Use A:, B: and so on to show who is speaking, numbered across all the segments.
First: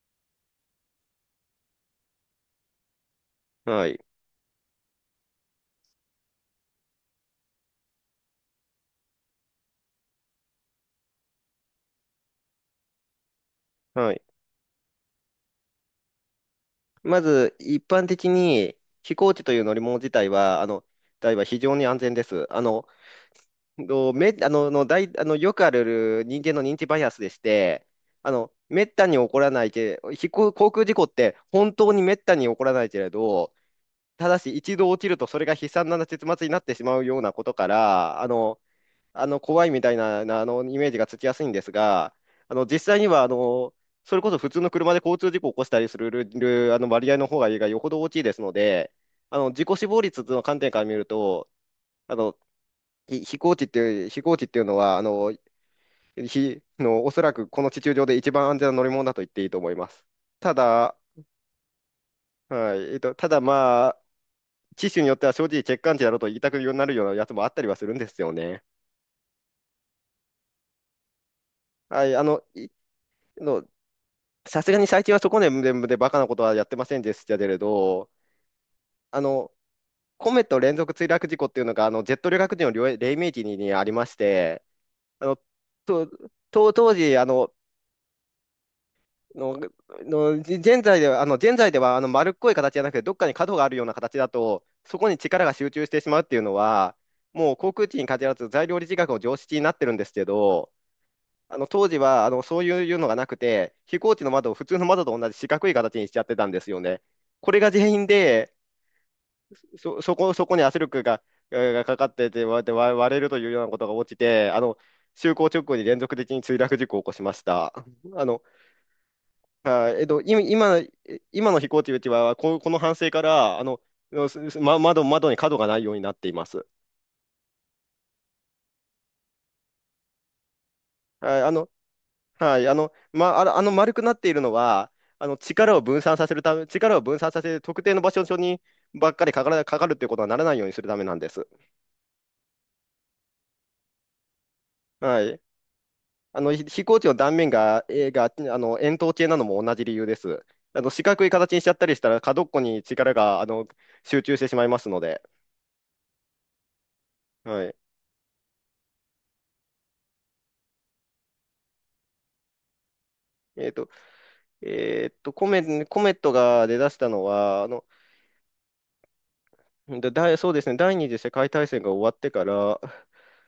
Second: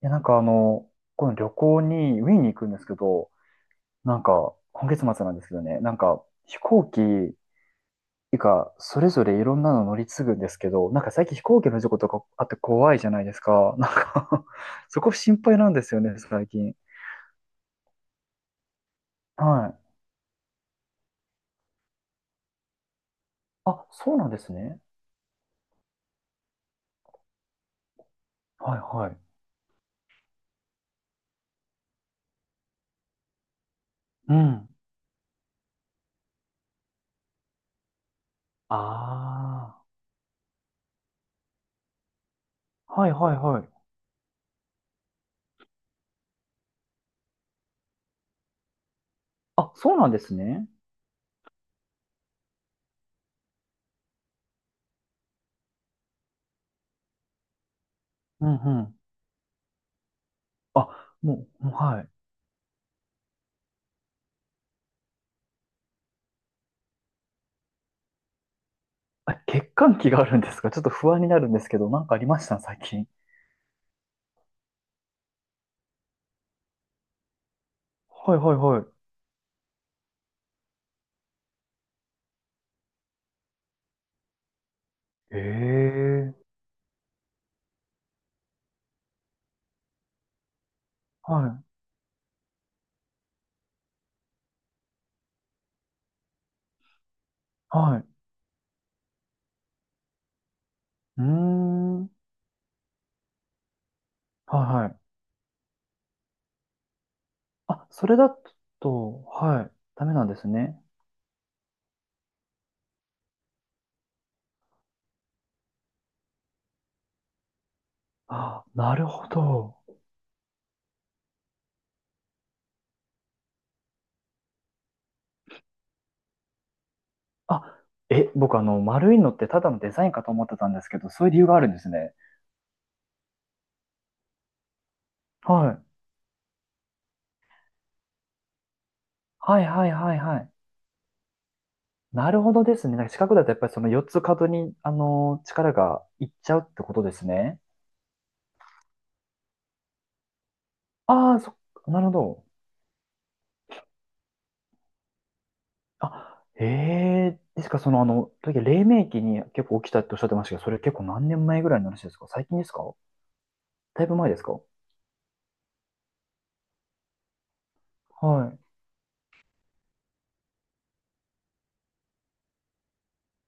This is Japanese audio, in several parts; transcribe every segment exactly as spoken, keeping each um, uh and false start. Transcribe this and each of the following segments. A: や、なんかあの、この旅行に、ウィーンに行くんですけど、
B: はい。
A: なんか、今月末なんですけどね、なんか、飛行機がそれぞれいろんなの乗り継ぐんですけど、なんか最近飛行機の事故とかあって怖いじゃないですか。なん
B: はい。
A: か そこ心配なんですよね、最近。
B: まず、一般的に飛行機という
A: は
B: 乗り
A: い。
B: 物自体は、あの、台は非常に安全です。あの、
A: あ、
B: どう
A: そうなん
B: め、
A: で
B: あ
A: す
B: の、
A: ね。
B: の大あの、よくある人間の認知バイアスでして、あの、
A: はい
B: めった
A: は
B: に起
A: い。
B: こらないけ、飛行、航空事故って本当にめったに起こらないけれど、た
A: う
B: だし
A: ん。
B: 一度起きるとそれが悲惨な結末になってしまうようなことから、あの、あの怖いみ
A: あ
B: たいな、なあのイメージがつきやすいんですが、あの実
A: あ、
B: 際に
A: はい
B: はあ
A: はいはい。
B: のそれこそ普通の車で交通事故を起こしたりするるるあの割合の方がよほど大きいですので、あの自
A: あ、
B: 己死
A: そう
B: 亡
A: なんで
B: 率
A: す
B: の観
A: ね。
B: 点から見ると、あのひ飛行機っていう、飛行機っていうのはあのひの、おそらくこの地球上で一
A: う
B: 番
A: ん
B: 安全
A: う
B: な乗り
A: ん。
B: 物だと言っていいと思います。ただ、
A: あ、もう、もうはい。
B: はい、えっと、ただ、まあ、機種によっては正直、欠陥値だろうと言いたくなるようなやつもあったりはするんですよね。
A: あ、欠陥期があるんですか？ちょっと不安になるんですけど、な
B: は
A: んか
B: い、
A: あ
B: あ
A: りま
B: の
A: した
B: い
A: 最近？
B: のさすがに最近はそこで全部でバカなことはやってませんでしたけれど、
A: はいはいは
B: あの、コメット連続墜落事故っていうのが、あの、ジェット旅客機の黎黎明期ににありまして、あ
A: い。
B: の、と、
A: ええ、
B: と当時、あの、の、の、じ現在では、あ
A: は
B: の、現
A: い、
B: 在では、あの、丸っこい形じゃなくて、どっかに角があるような形だと、そこに力が集中してしまうっていうのは、もう航空機
A: は
B: に
A: い。
B: 限らず材料力学の常識になってるんですけど、
A: うー
B: あの当時
A: ん、はい
B: はあのそういうのがなくて、飛行機の窓を普通の
A: はい。
B: 窓と同じ四角い形にしちゃってたんですよね。これが原
A: あ、そ
B: 因
A: れだ
B: で、
A: と、はい、
B: そ、
A: ダメ
B: そ
A: なん
B: こ、
A: で
B: そ
A: す
B: こに圧
A: ね。
B: 力が、えーがかかってて割れて割割れるというようなことが起きて、あの就航直後に連続的に墜落事故を起こしました。あの、
A: あ、なるほど。
B: あえっと、今、今今の飛行機うちはこ、この反省からあの、すすま、窓、窓に角がないようになっています。
A: あ、え、僕あの、丸いのってただのデザインかと思ってたんですけど、そういう理
B: あ、
A: 由
B: あ
A: があ
B: の
A: るんですね。
B: はい、あの、ま、あの、あの丸くなっているのは、あの
A: は
B: 力を
A: い。
B: 分散させるため、力を分散させて特定の場所にばっかりかか
A: は
B: ら
A: い
B: か
A: は
B: か
A: い
B: るっていう
A: は
B: こ
A: い
B: とはな
A: は
B: ら
A: い。
B: ないようにするためなんです。
A: なるほどですね。なんか四角だとやっぱりその四つ角に、あ
B: はい。
A: のー力がいっ
B: あ
A: ち
B: の、
A: ゃ
B: ひ
A: うって
B: 飛
A: こ
B: 行
A: と
B: 機
A: で
B: の
A: す
B: 断面
A: ね。
B: が、えーが、あの、円筒形なのも同じ理由です。あの、四角い
A: ああ、
B: 形
A: そ、
B: にしちゃったり
A: な
B: し
A: る
B: た
A: ほ
B: ら、角
A: ど。
B: っこに力が、あの、集中してしまいますので。
A: あ、ええで
B: は
A: す
B: い。
A: か？その、あの、時々黎明期に結構起きたっておっしゃってましたけど、それ結構何年前ぐらいの話ですか？最近ですか？
B: えっと、
A: だいぶ前ですか？
B: えっと、コメ、コメットが出だしたのは、あの、
A: はい。
B: だ、だいそうですね、第二次世界大戦が終わってから、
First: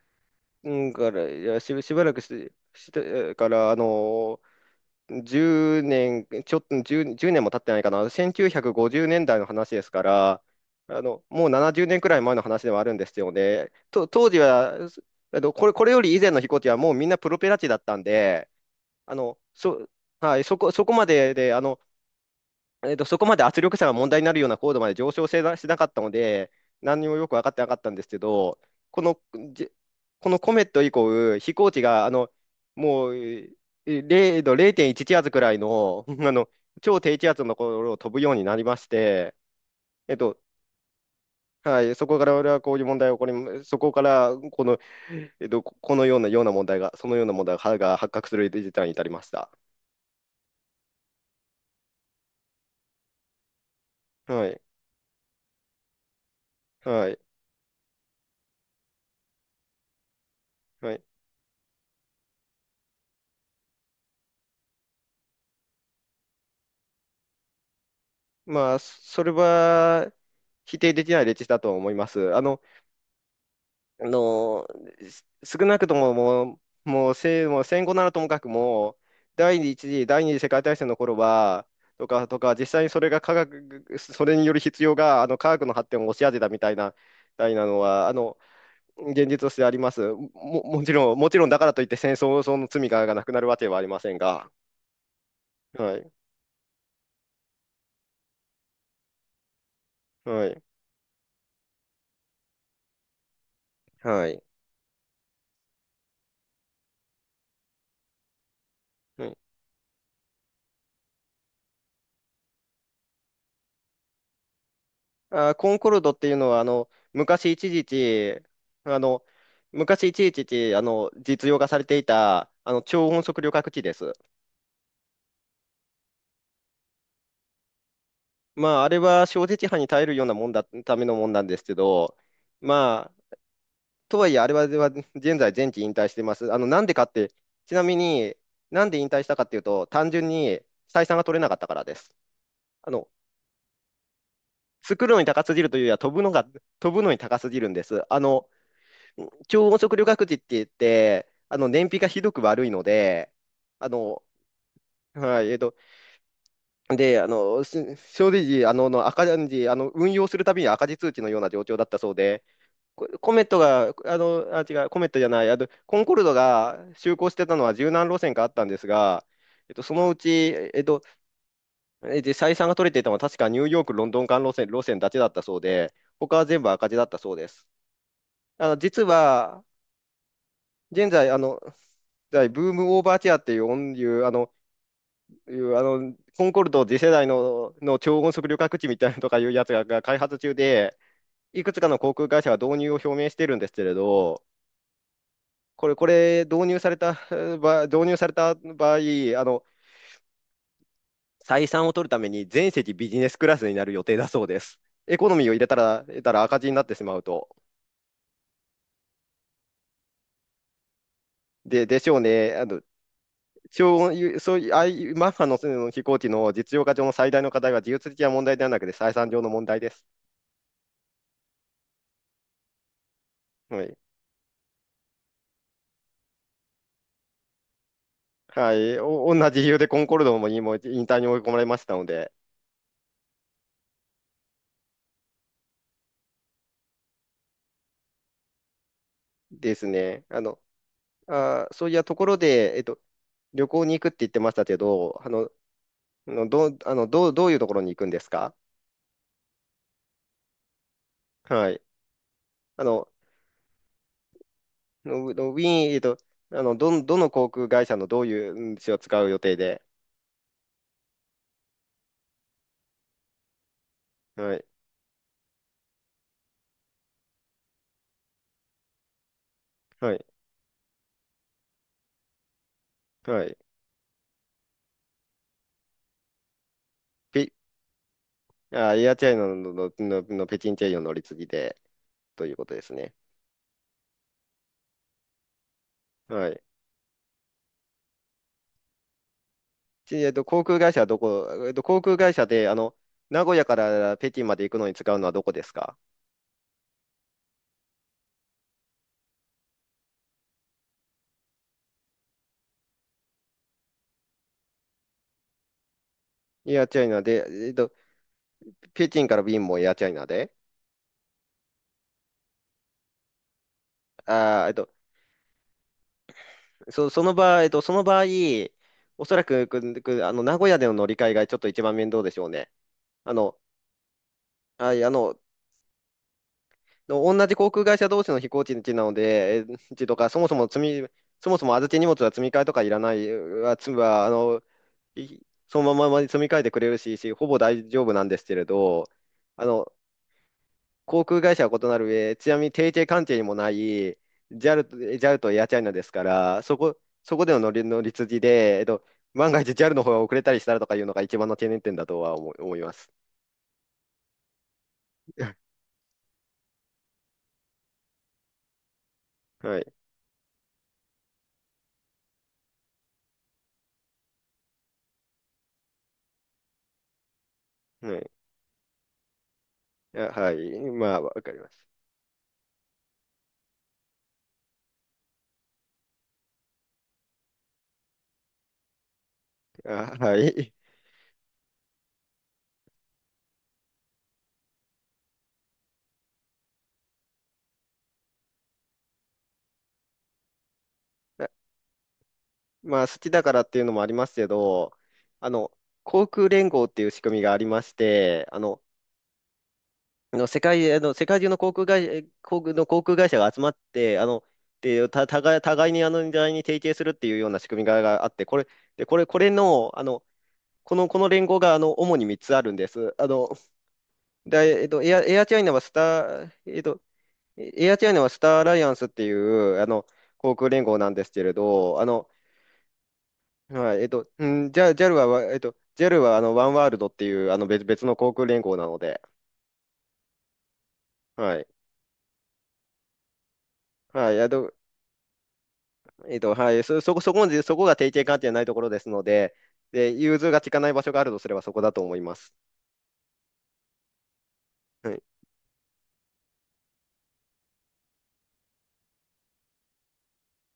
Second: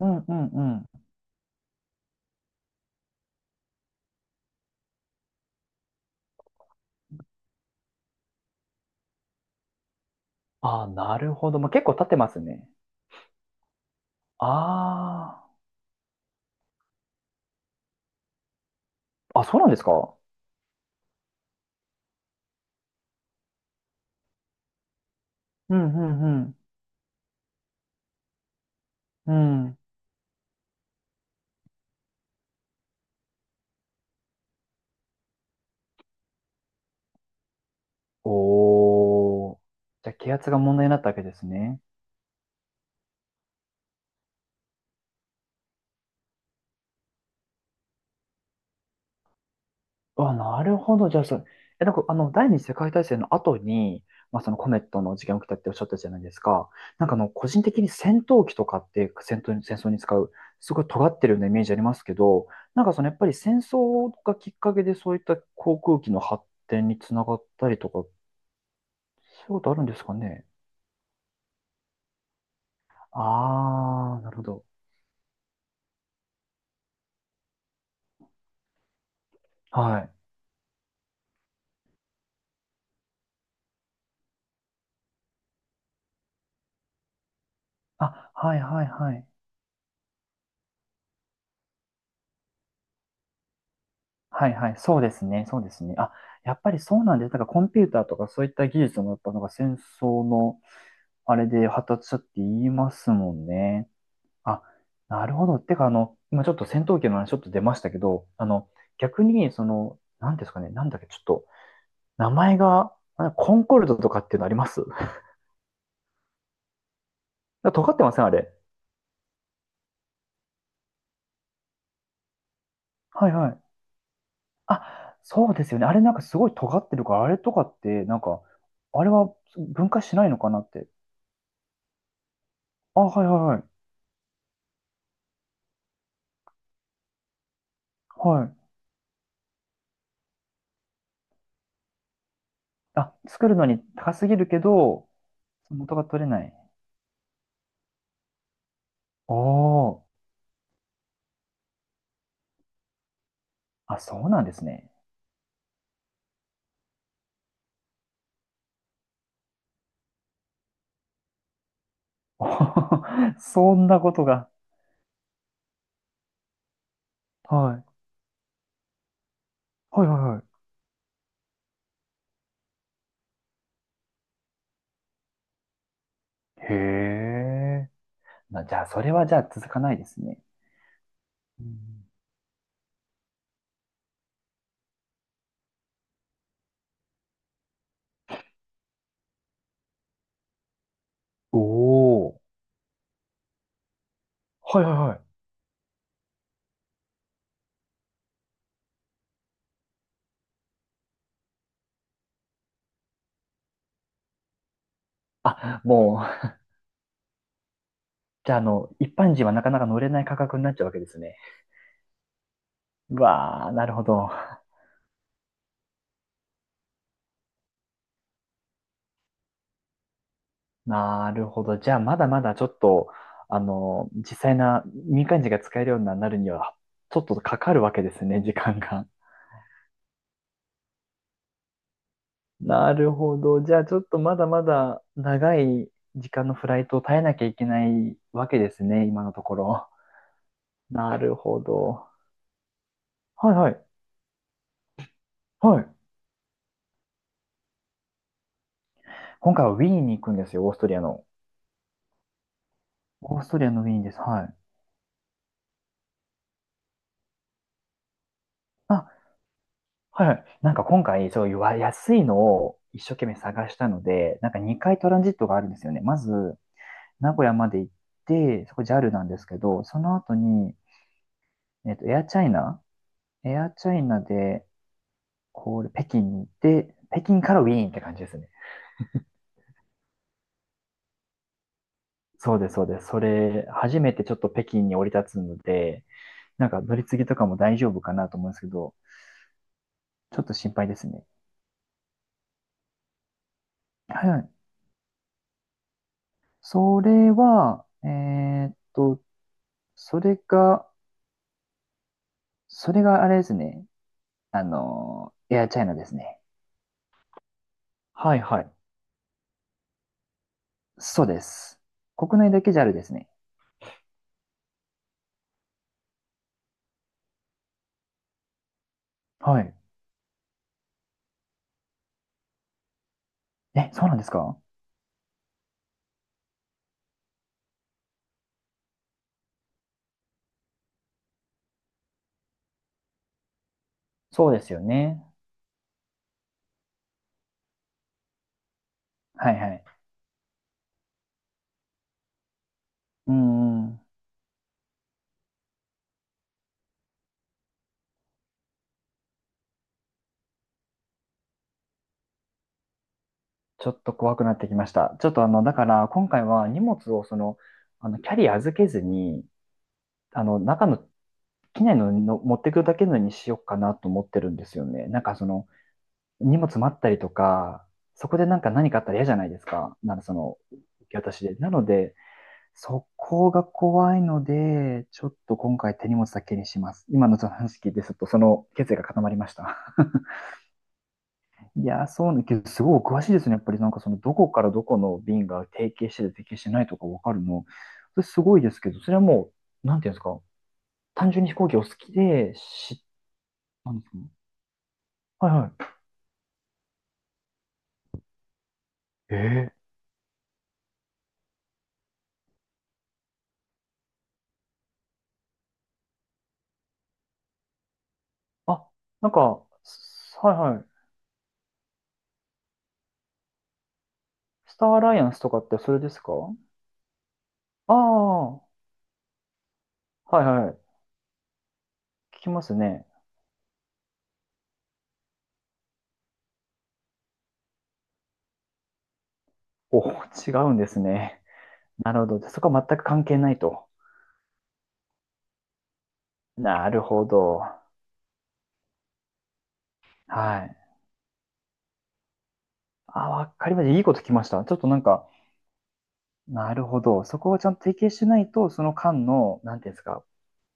A: うんうんう
B: う
A: ん。
B: んから、いや、し、しばらくし、してから、あのー、じゅうねん、ちょっとじゅう年も経ってないかな、せんきゅうひゃくごじゅうねんだいの話ですから、
A: ああ、
B: あ
A: な
B: の、
A: る
B: もう
A: ほど。まあ、
B: 70
A: 結構
B: 年
A: 経
B: く
A: っ
B: ら
A: て
B: い
A: ま
B: 前
A: す
B: の話
A: ね。
B: ではあるんですよね。と、当時は、すあの、
A: あ
B: これ、これより以前の飛行機はもうみんなプロペラ機だったんで、あの、
A: あ。あ、そうなんです
B: そ、
A: か？
B: はい、そこ、そこまでで、あの、えーと、そこまで圧力差が問題になるような高度まで上昇せなし
A: う
B: なかったの
A: んう
B: で、
A: ん
B: 何にもよく分かってなかったんですけど、この、
A: うん。う
B: じ
A: ん。
B: このコメット以降、飛行機があのもうえーれいど、れいてんいち気圧くらいの、あの超低気圧のところを飛ぶようになりまして、
A: おー。じゃ
B: え
A: あ、
B: っ
A: 気
B: と
A: 圧が問題になったわけですね。
B: はい、そこから俺はこういう問題が起こり、そこからこの、えっと、このような、ような問題が、そのような問題がが発覚する事態に至りました。
A: あ、なるほど。じゃあ、そう、え、なんか、あの、第二次世界大戦の後に、まあ、
B: は
A: その
B: い、
A: コメットの事件が起きたっておっしゃったじゃないですか。なん
B: は
A: か、あ
B: い、
A: の、個人的に戦闘機とかって戦闘に、戦争に使う、すごい
B: はい。
A: 尖ってるようなイメージありますけど、なんか、その、やっぱり戦争がきっかけで、そういった航空機の発展につながったりとか、
B: まあ、それ
A: そういうことあるんです
B: は
A: かね。
B: 否定できない歴史だと思います。あの、あ
A: ああ、なるほど。
B: の、す少なくとももう、もう、せ、もう戦後ならともかくも、第一
A: は
B: 次、
A: い。
B: 第二次世界大戦の頃は、とか、とか、実際にそれが科学、それによる必要が、あの、科学の発展を押し当てたみたいな、みたいなのは、あ
A: あ、
B: の、
A: はい、はい、はい。
B: 現実としてあります。も、もちろん、もちろんだからといって戦争の罪がなくなるわけはありません
A: は
B: が、
A: いはい、そうですね、そうですね。
B: はい、
A: あ、やっぱりそうなんです。だからコンピューターとかそういった技術もやっぱなんか戦争
B: は
A: の
B: い、
A: あれで発達したって言いますもんね。
B: はい。
A: あ、なるほど。てかあの、今ちょっと戦闘機の話ちょっと出ましたけど、あの、逆にその、なんですかね、なんだっけ、ちょっと、名前が、あコンコルドとかっていうのあります？
B: あー、コンコルドっていうのは、あの、昔 一時
A: 尖ってません、あ
B: 期、
A: れ。
B: あの、昔一時期、あの、実用化されていた、あの、超音
A: はい
B: 速
A: は
B: 旅
A: い。
B: 客機です。
A: あ、そうですよね。あれなんかすごい尖ってるから、あれとかって、なんか、
B: まあ、あれ
A: あれ
B: は
A: は
B: 小説波に
A: 分
B: 耐
A: 解
B: える
A: し
B: よう
A: ない
B: な
A: の
B: も
A: か
B: ん
A: な
B: だ、
A: って。
B: ためのもんなんですけど、
A: あ、
B: ま
A: はい
B: あ、
A: はいはい。
B: とはいえ、あれは、は現在、前期引退してます。あの、なんでかって、ちなみに、
A: はい。
B: なんで引退したかっていうと、単純に採算が取れなかったからです。あの、
A: あ、作るのに高すぎるけ
B: 作
A: ど、
B: るのに高すぎるというより
A: 元
B: は、
A: が
B: 飛
A: 取
B: ぶ
A: れ
B: の
A: な
B: が、
A: い。
B: 飛ぶのに高すぎるんです。あの、超音
A: お
B: 速旅
A: ー。
B: 客機って言って、あの、燃費がひどく悪いので、あ
A: あ、そ
B: の、
A: うなんですね。
B: はい、えっと、で、あの、す正直、あの、の赤字、あの、運用するたびに赤字通知のような状況だったそうで、
A: お
B: ココ
A: ー
B: メット
A: そん
B: が、
A: なこ
B: あ
A: と
B: の、
A: が。
B: あ、違う、コメットじゃない、あの、コンコルドが就航してたのは
A: は
B: 十
A: い。
B: 何路線かあったんですが、えっと、そ
A: はい
B: の
A: は
B: う
A: い
B: ち、
A: は
B: えっと、えで採算が取れていたのは確かニューヨーク、ロンドン間路線、路線だけだったそうで、他は
A: い。
B: 全部
A: へ
B: 赤字だったそうです。
A: え。まあ、
B: あ
A: じ
B: の
A: ゃあ、そ
B: 実
A: れはじゃあ
B: は、
A: 続かないですね。
B: 現在、あの、
A: うん。
B: 在ブームオーバーチェアっていう音、いう、あの、いう、あの、コンコルド次世代の、の超音速旅客機みたいなのとかいうやつが、が開発中で、いくつかの航空
A: おー。
B: 会社は導入を表明してるんですけれど、
A: はいはいはい。
B: これ、これ、導入された場、導入された場合、あの、採算を取るために全席ビジネスクラスになる予定だそうです。エコノミーを入れた
A: あ、
B: ら、入
A: も
B: れたら
A: う、
B: 赤字になってしまうと。
A: じゃあ、あの、一般人はなかなか乗れない価格になっちゃうわけですね。
B: で、でしょうね。あの、
A: うわー、なる
B: 超
A: ほど。
B: 音そういう、ああいうマッハのその飛行機の実用化上の最大の課題は技術的な問題ではなくて採算上の問題です。
A: なるほど。じゃあ、まだまだちょっと、あ
B: はい。
A: の、実際な民間人が使えるようになるには、ちょっとかかるわけですね、時
B: は
A: 間
B: い。
A: が。
B: お同じ理由でコンコルドも今も引退に追い込まれましたので、
A: なるほど。じゃあ、ちょっとまだまだ長い時間のフライトを耐えなきゃいけないわけですね、今のとこ
B: です
A: ろ。
B: ね。あの、
A: なるほ
B: あー、そういや
A: ど。
B: ところで、えっと、
A: はい
B: 旅
A: はい。
B: 行に行くって言ってましたけど、あの、
A: はい。
B: あのどう、あの、どう、どういうところに行くんですか？
A: 今回はウィーンに行くんですよ、オーストリアの。
B: はい。あの、
A: オーストリアのウィーンです。はい。
B: のウィーン、えっと、あの、どん、どの航空会社のどういううん使を
A: あ、
B: 使う予定で、
A: はいはい。なんか今回、そういうわ安いのを一生懸命探したので、なん
B: は
A: か
B: い。
A: にかいトランジットがあるんですよね。まず、名古屋まで行って、そこ ジャル なんですけど、そ
B: は
A: の
B: い。
A: 後に、えっと、エアチャイナ
B: は
A: エ
B: い。
A: アチャイナで、こう北京に行って、北京
B: ピ
A: からウィーンって感じですね。
B: あ、エアチャイナの、の、の、の北京チェイヨン乗り継ぎで、とい
A: そ
B: う
A: う
B: こ
A: で
B: と
A: す、
B: で
A: そう
B: す
A: です。
B: ね。
A: それ、初めてちょっと北京に降り立つので、
B: はい。
A: なんか乗り継ぎとかも大丈夫かなと思うんですけど、
B: ちえっ
A: ちょ
B: と、
A: っと
B: 航
A: 心
B: 空
A: 配
B: 会
A: で
B: 社は
A: す
B: ど
A: ね。
B: こ、えっと、航空会社で、あの、名古屋から北
A: は
B: 京
A: い。
B: まで行くのに使うのはどこですか？
A: それは、えーっと、それが、それがあれですね。あの、エアチャイナですね。
B: エアチャイナで、えっと、
A: はいはい。
B: 北京から便もエアチャイナで、
A: そうです。国内だけ ジャル ですね。
B: あー、えっと、そ、その場合、えっと、その場合、おそら
A: は
B: く、
A: い。
B: く、くあの、名古屋での乗り換えがちょっと一番面倒でしょうね。あの、
A: え、そうなんですか？
B: はい、あの、同じ航空会社同士の飛行地なので、え地とか、そもそも積み、そもそも預け荷物は積み替えとかいらない、は、つは、あ
A: そう
B: の、
A: ですよね。
B: いそのまま積み替えてくれるし、しほぼ大丈夫なんですけれど、
A: はい
B: あ
A: はい。
B: の、航空会社は異なる上、ちなみに提携関
A: う
B: 係にもない
A: ん。
B: ジャル と、j a とエアチャイナですから、そこ、そこでの乗り、乗り継ぎで、えっと、万が一 ジャル の方が遅れたりしたらとかいうのが一番の懸念点だとは思い、思います。
A: ちょっと怖くなってきました。ちょっとあの、だ から今回は荷物をその、あの、キャリー預けずに、
B: はい。
A: あの、中の、機内のの持ってくるだけのにしようかなと思ってるんですよね。なんかその、荷物待ったりとか、
B: は
A: そ
B: い。
A: こでなんか何かあったら嫌じゃないですか。なん
B: あ、
A: かそ
B: はい。
A: の、受
B: ま
A: け
B: あ、わ
A: 渡し
B: か
A: で。
B: りま
A: なの
B: す。
A: で、そこが怖いので、ちょっと今回手荷物だけにします。今のその話聞いて、ちょっとその決意が固まりました。
B: あ、はい。
A: いやー、そうね、けど、すごいお詳しいですね。やっぱりなんかその、どこからどこの便が提携してて提携してないとかわかるの。それすごいですけど、それはもう、なんていうんですか、単純に
B: え
A: 飛行機お好きで、
B: ま
A: し、
B: あ、好きだからっていう
A: な
B: の
A: ん
B: も
A: で
B: あ
A: す
B: り
A: かね？
B: ますけど、
A: は
B: あ
A: い
B: の、
A: は
B: 航空連合っていう仕組みがありまして、あの、
A: い。ええ。
B: あの世界、あの世界中の航空会社、航空の航空会社が集まって、あの、で、た、互い、互いにあの、互いに提携するっていうような仕組みががあって、これ、
A: あ、
B: で、これ、
A: なん
B: これ
A: か、
B: の、あの、
A: すはいはい。
B: この、この連合が、あの、主にみっつあるんです。あの、
A: ス
B: で、え
A: タ
B: っ
A: ーア
B: と、エ
A: ラ
B: ア、
A: イアン
B: エ
A: ス
B: ア
A: と
B: チャ
A: か
B: イ
A: っ
B: ナ
A: て
B: はス
A: それです
B: タ
A: か？
B: ー、えっと、エ
A: ああ、
B: アチャイナはスターア
A: は
B: ライアンスっていう、あの、
A: い
B: 航
A: は
B: 空連
A: い。
B: 合なんですけれど、あの、
A: 聞きますね。
B: はい、えっと、うん、じゃジ j ルは、わえっと、ジ a ルはあのワンワールドっていうあの別、別の航空連合なので、
A: お、違うんですね。
B: はい、
A: なるほど。そこは全く関係ないと。
B: はい、あと、えっと、はい、
A: な
B: そ、
A: る
B: そこ、
A: ほ
B: そこまで、
A: ど。
B: そこが提携関係ないところですので、で、融通
A: は
B: が利
A: い。
B: かない場所があるとすればそこだと思います。
A: あ、わかりました。いいこと聞きました。ちょっとなん
B: はい、
A: か、なるほど。そこをちゃんと提携しないと、その間の、なんていうんですか、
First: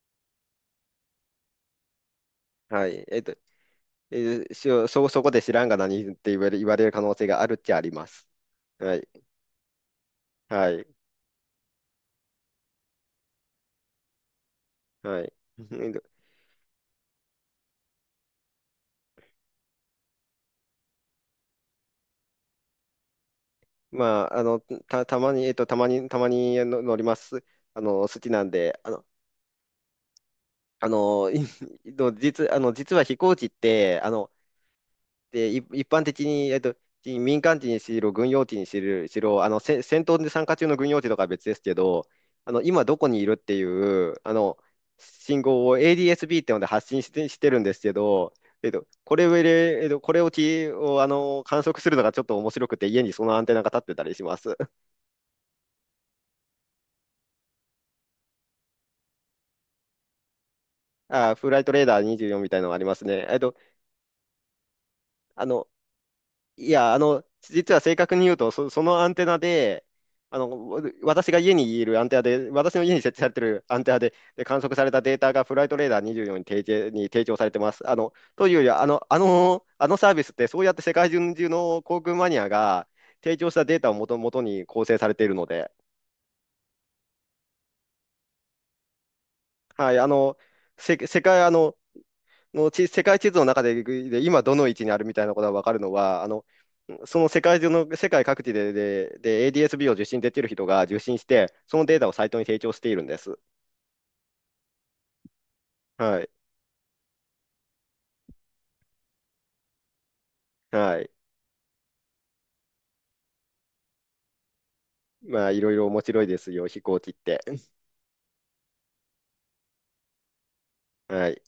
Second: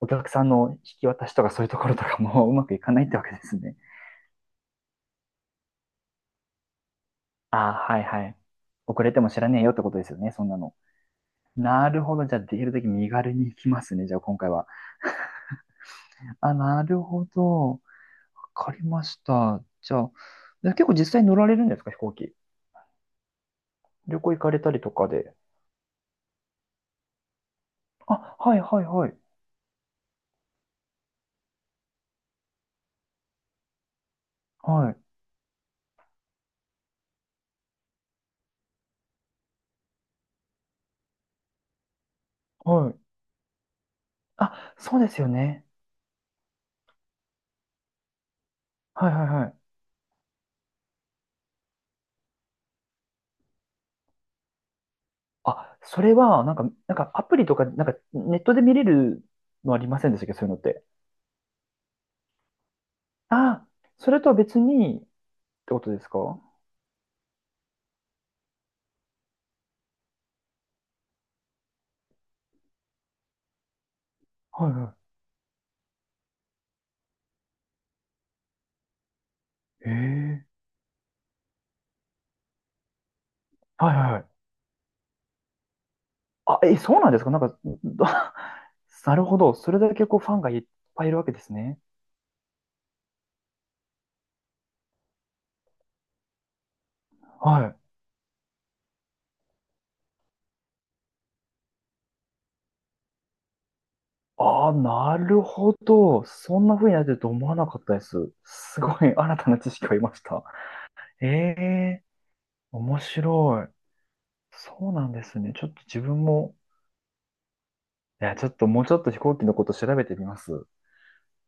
A: お客さんの引き渡しとかそういうところとかも うまくい
B: は
A: かな
B: い、
A: いって
B: えっ
A: わけ
B: と、
A: ですね。
B: えーしそ、そこで知らんが何って言われ、言われる可能性があるっ
A: あ
B: ち
A: あ、
B: ゃあり
A: はい
B: ま
A: は
B: す。
A: い。
B: は
A: 遅
B: い、
A: れても知らねえよってことですよね、そんな
B: は
A: の。
B: い、
A: なるほど。じゃあ、できるだけ身軽に行きますね、じゃあ今回は。
B: はい。えっと、
A: あ、なるほど。わかりました。じゃあ、で結構実際に乗られるんですか、飛行機。旅
B: ま
A: 行
B: あ、
A: 行
B: あ
A: かれ
B: の、
A: たりと
B: た、
A: か
B: たま
A: で。
B: に、えっと、たまに、たまにの乗ります。あの、好き
A: あ、
B: なん
A: はい
B: で、
A: はい
B: あの
A: はい。
B: あの、い の実、あの、実は飛行機って、あの、
A: はい。
B: で、い一般的に、えっと、民間機にしろ、軍用機にしろ、しろあの、せ戦闘で参加中の軍用機とかは別ですけど、あの、今
A: は
B: ど
A: い。
B: こにいるっていう、あの、
A: あ、そうですよ
B: 信
A: ね。
B: 号を エーディーエスビー ってので発信してしてるんですけど、えっと、
A: はい
B: こ
A: は
B: れ
A: い
B: を
A: はい。
B: えっと、これをき、を、あの、観測するのがちょっと面白くて、家にそのアンテナが立ってたりします。
A: あ、それは、なんか、なんかアプリとか、なんかネットで見れるのありませんでしたっけ、そういうのって。
B: あ、フライトレーダーにじゅうよんみたいなのがありますね。えっと、
A: あ、それとは別にっ
B: あの、
A: てことですか？は
B: いや、あの、実は正確に言うと、そ、そのアンテナで、あの、わ私が家にいるアンテナで、私の家に設置されてるアンテナで、で観
A: い
B: 測され
A: は
B: たデータがフライトレーダーにじゅうよんに提示、に提供されてます。あの、というよりは、あの、あの、あのサービスっ
A: い。ええ。
B: て、そうやって世界中の航空マニアが提供したデータ
A: は
B: を
A: い
B: も
A: はい
B: と、
A: は
B: もと
A: い。
B: に構成されているので、
A: あ、え、そうなんですか？なんか、なるほど。それ
B: は
A: だ
B: い、あ
A: けこうフ
B: の、
A: ァンがいっ
B: せ、
A: ぱいいる
B: 世
A: わけで
B: 界、あ
A: す
B: の、
A: ね。
B: の地世界地図の中で、で今どの位置にあるみたいなことが分かるのは、あの、その世界
A: は
B: 中
A: い。
B: の、世界各地で、で、で エーディーエスビー を受信できる人が受信して、そのデータをサイトに提供しているんです。
A: ああ、なるほ
B: は
A: ど。
B: い。
A: そんな風になってると思わなかったです。すごい新たな知識を得ました。
B: はい。
A: ええ。面白い。そうなんです
B: まあ、
A: ね。
B: い
A: ちょっ
B: ろい
A: と
B: ろ面
A: 自
B: 白
A: 分
B: いです
A: も、
B: よ、飛行機って。
A: いや、ちょっともうちょっと飛行機のこと調べてみます。
B: はい。